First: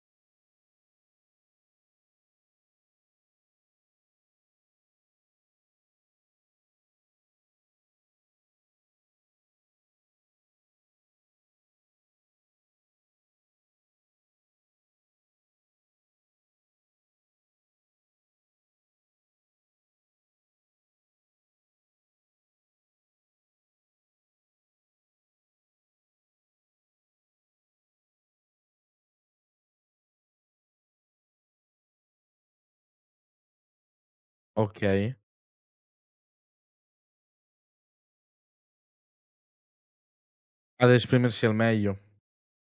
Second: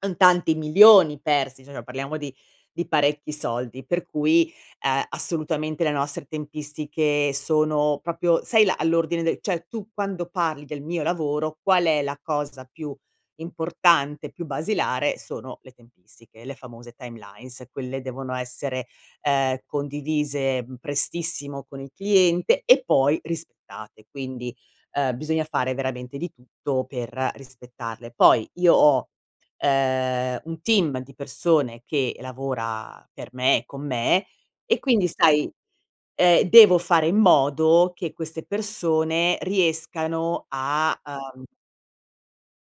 Son tanti milioni persi, cioè parliamo di di parecchi soldi, per cui, uhm, assolutamente le nostre tempistiche sono proprio, sai la all'ordine del cioè tu quando parli del mio lavoro, qual è la cosa più importante, più basilare? Sono le tempistiche, le famose timelines, quelle devono essere, ehm, condivise, mhmm, prestissimo con il cliente e poi rispettate, quindi, uhm, bisogna fare veramente di tutto per rispettarle. Poi io ho ehm un team di persone che lavora per me e con me, e quindi Okay. sai, ehm, devo fare in modo che queste persone riescano Ad a, esprimersi uhm al meglio.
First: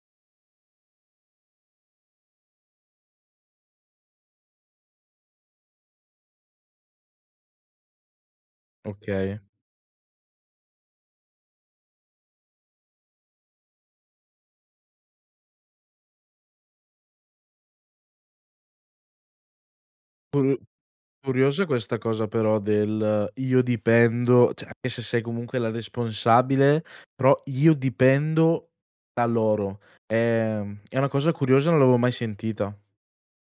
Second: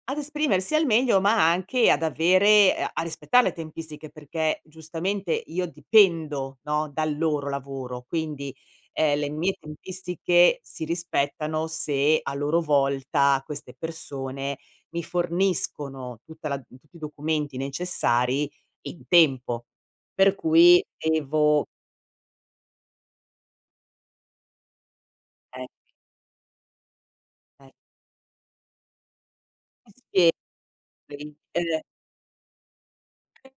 ad esprimersi al meglio, ma anche ad avere a a rispettare le tempistiche, perché giustamente io dipendo, no, dal loro lavoro, quindi, ehm, le Okay. mie tempistiche si rispettano se a loro volta queste persone mi forniscono tutta la tutti i documenti necessari in tempo. Per Curio cui curiosa devo questa cosa però del "io dipendo" cioè anche se sei comunque Eh. la responsabile, però Eh. "io dipendo da loro." Eh sì. Ehm, è una cosa curiosa, non [unintelligible] l'avevo mai sentita. [unintelligible]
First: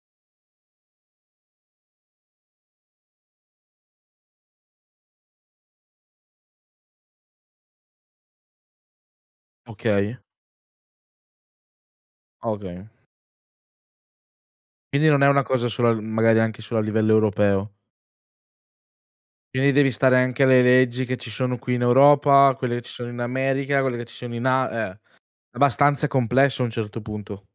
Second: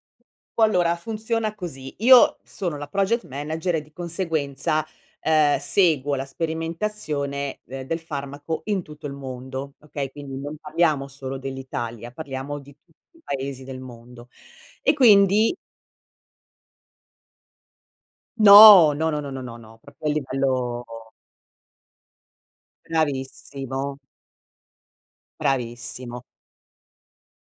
Qu allora funziona così, io sono la project manager e di conseguenza, ehm, seguo la sperimentazione de del farmaco in tutto il mondo, okay? Okay. Quindi non parliamo solo dell'Italia, parliamo di Okay. tutti i paesi del mondo. E Quindi non è una quindi cosa solo al magari anche solo a livello europeo. No, no, no, no, no, no, Quindi no, devi proprio a stare anche alle livello leggi che ci sono qui in Europa, quelle che ci sono in America, quelle Bravissimo. che ci sono in A ah, abbastanza Bravissimo. complesso a un certo punto.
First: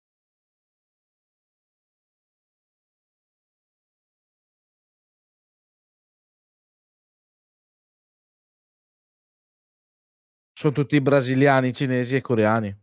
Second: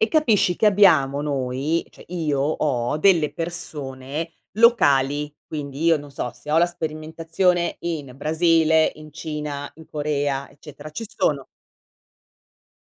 E capisci che abbiamo noi cioè io ho delle persone locali, quindi io, non so, se ho la sperimentazione in Brasile, in Cina, in Corea Son eccetera, tutti ci sono brasiliani, cinesi e coreani.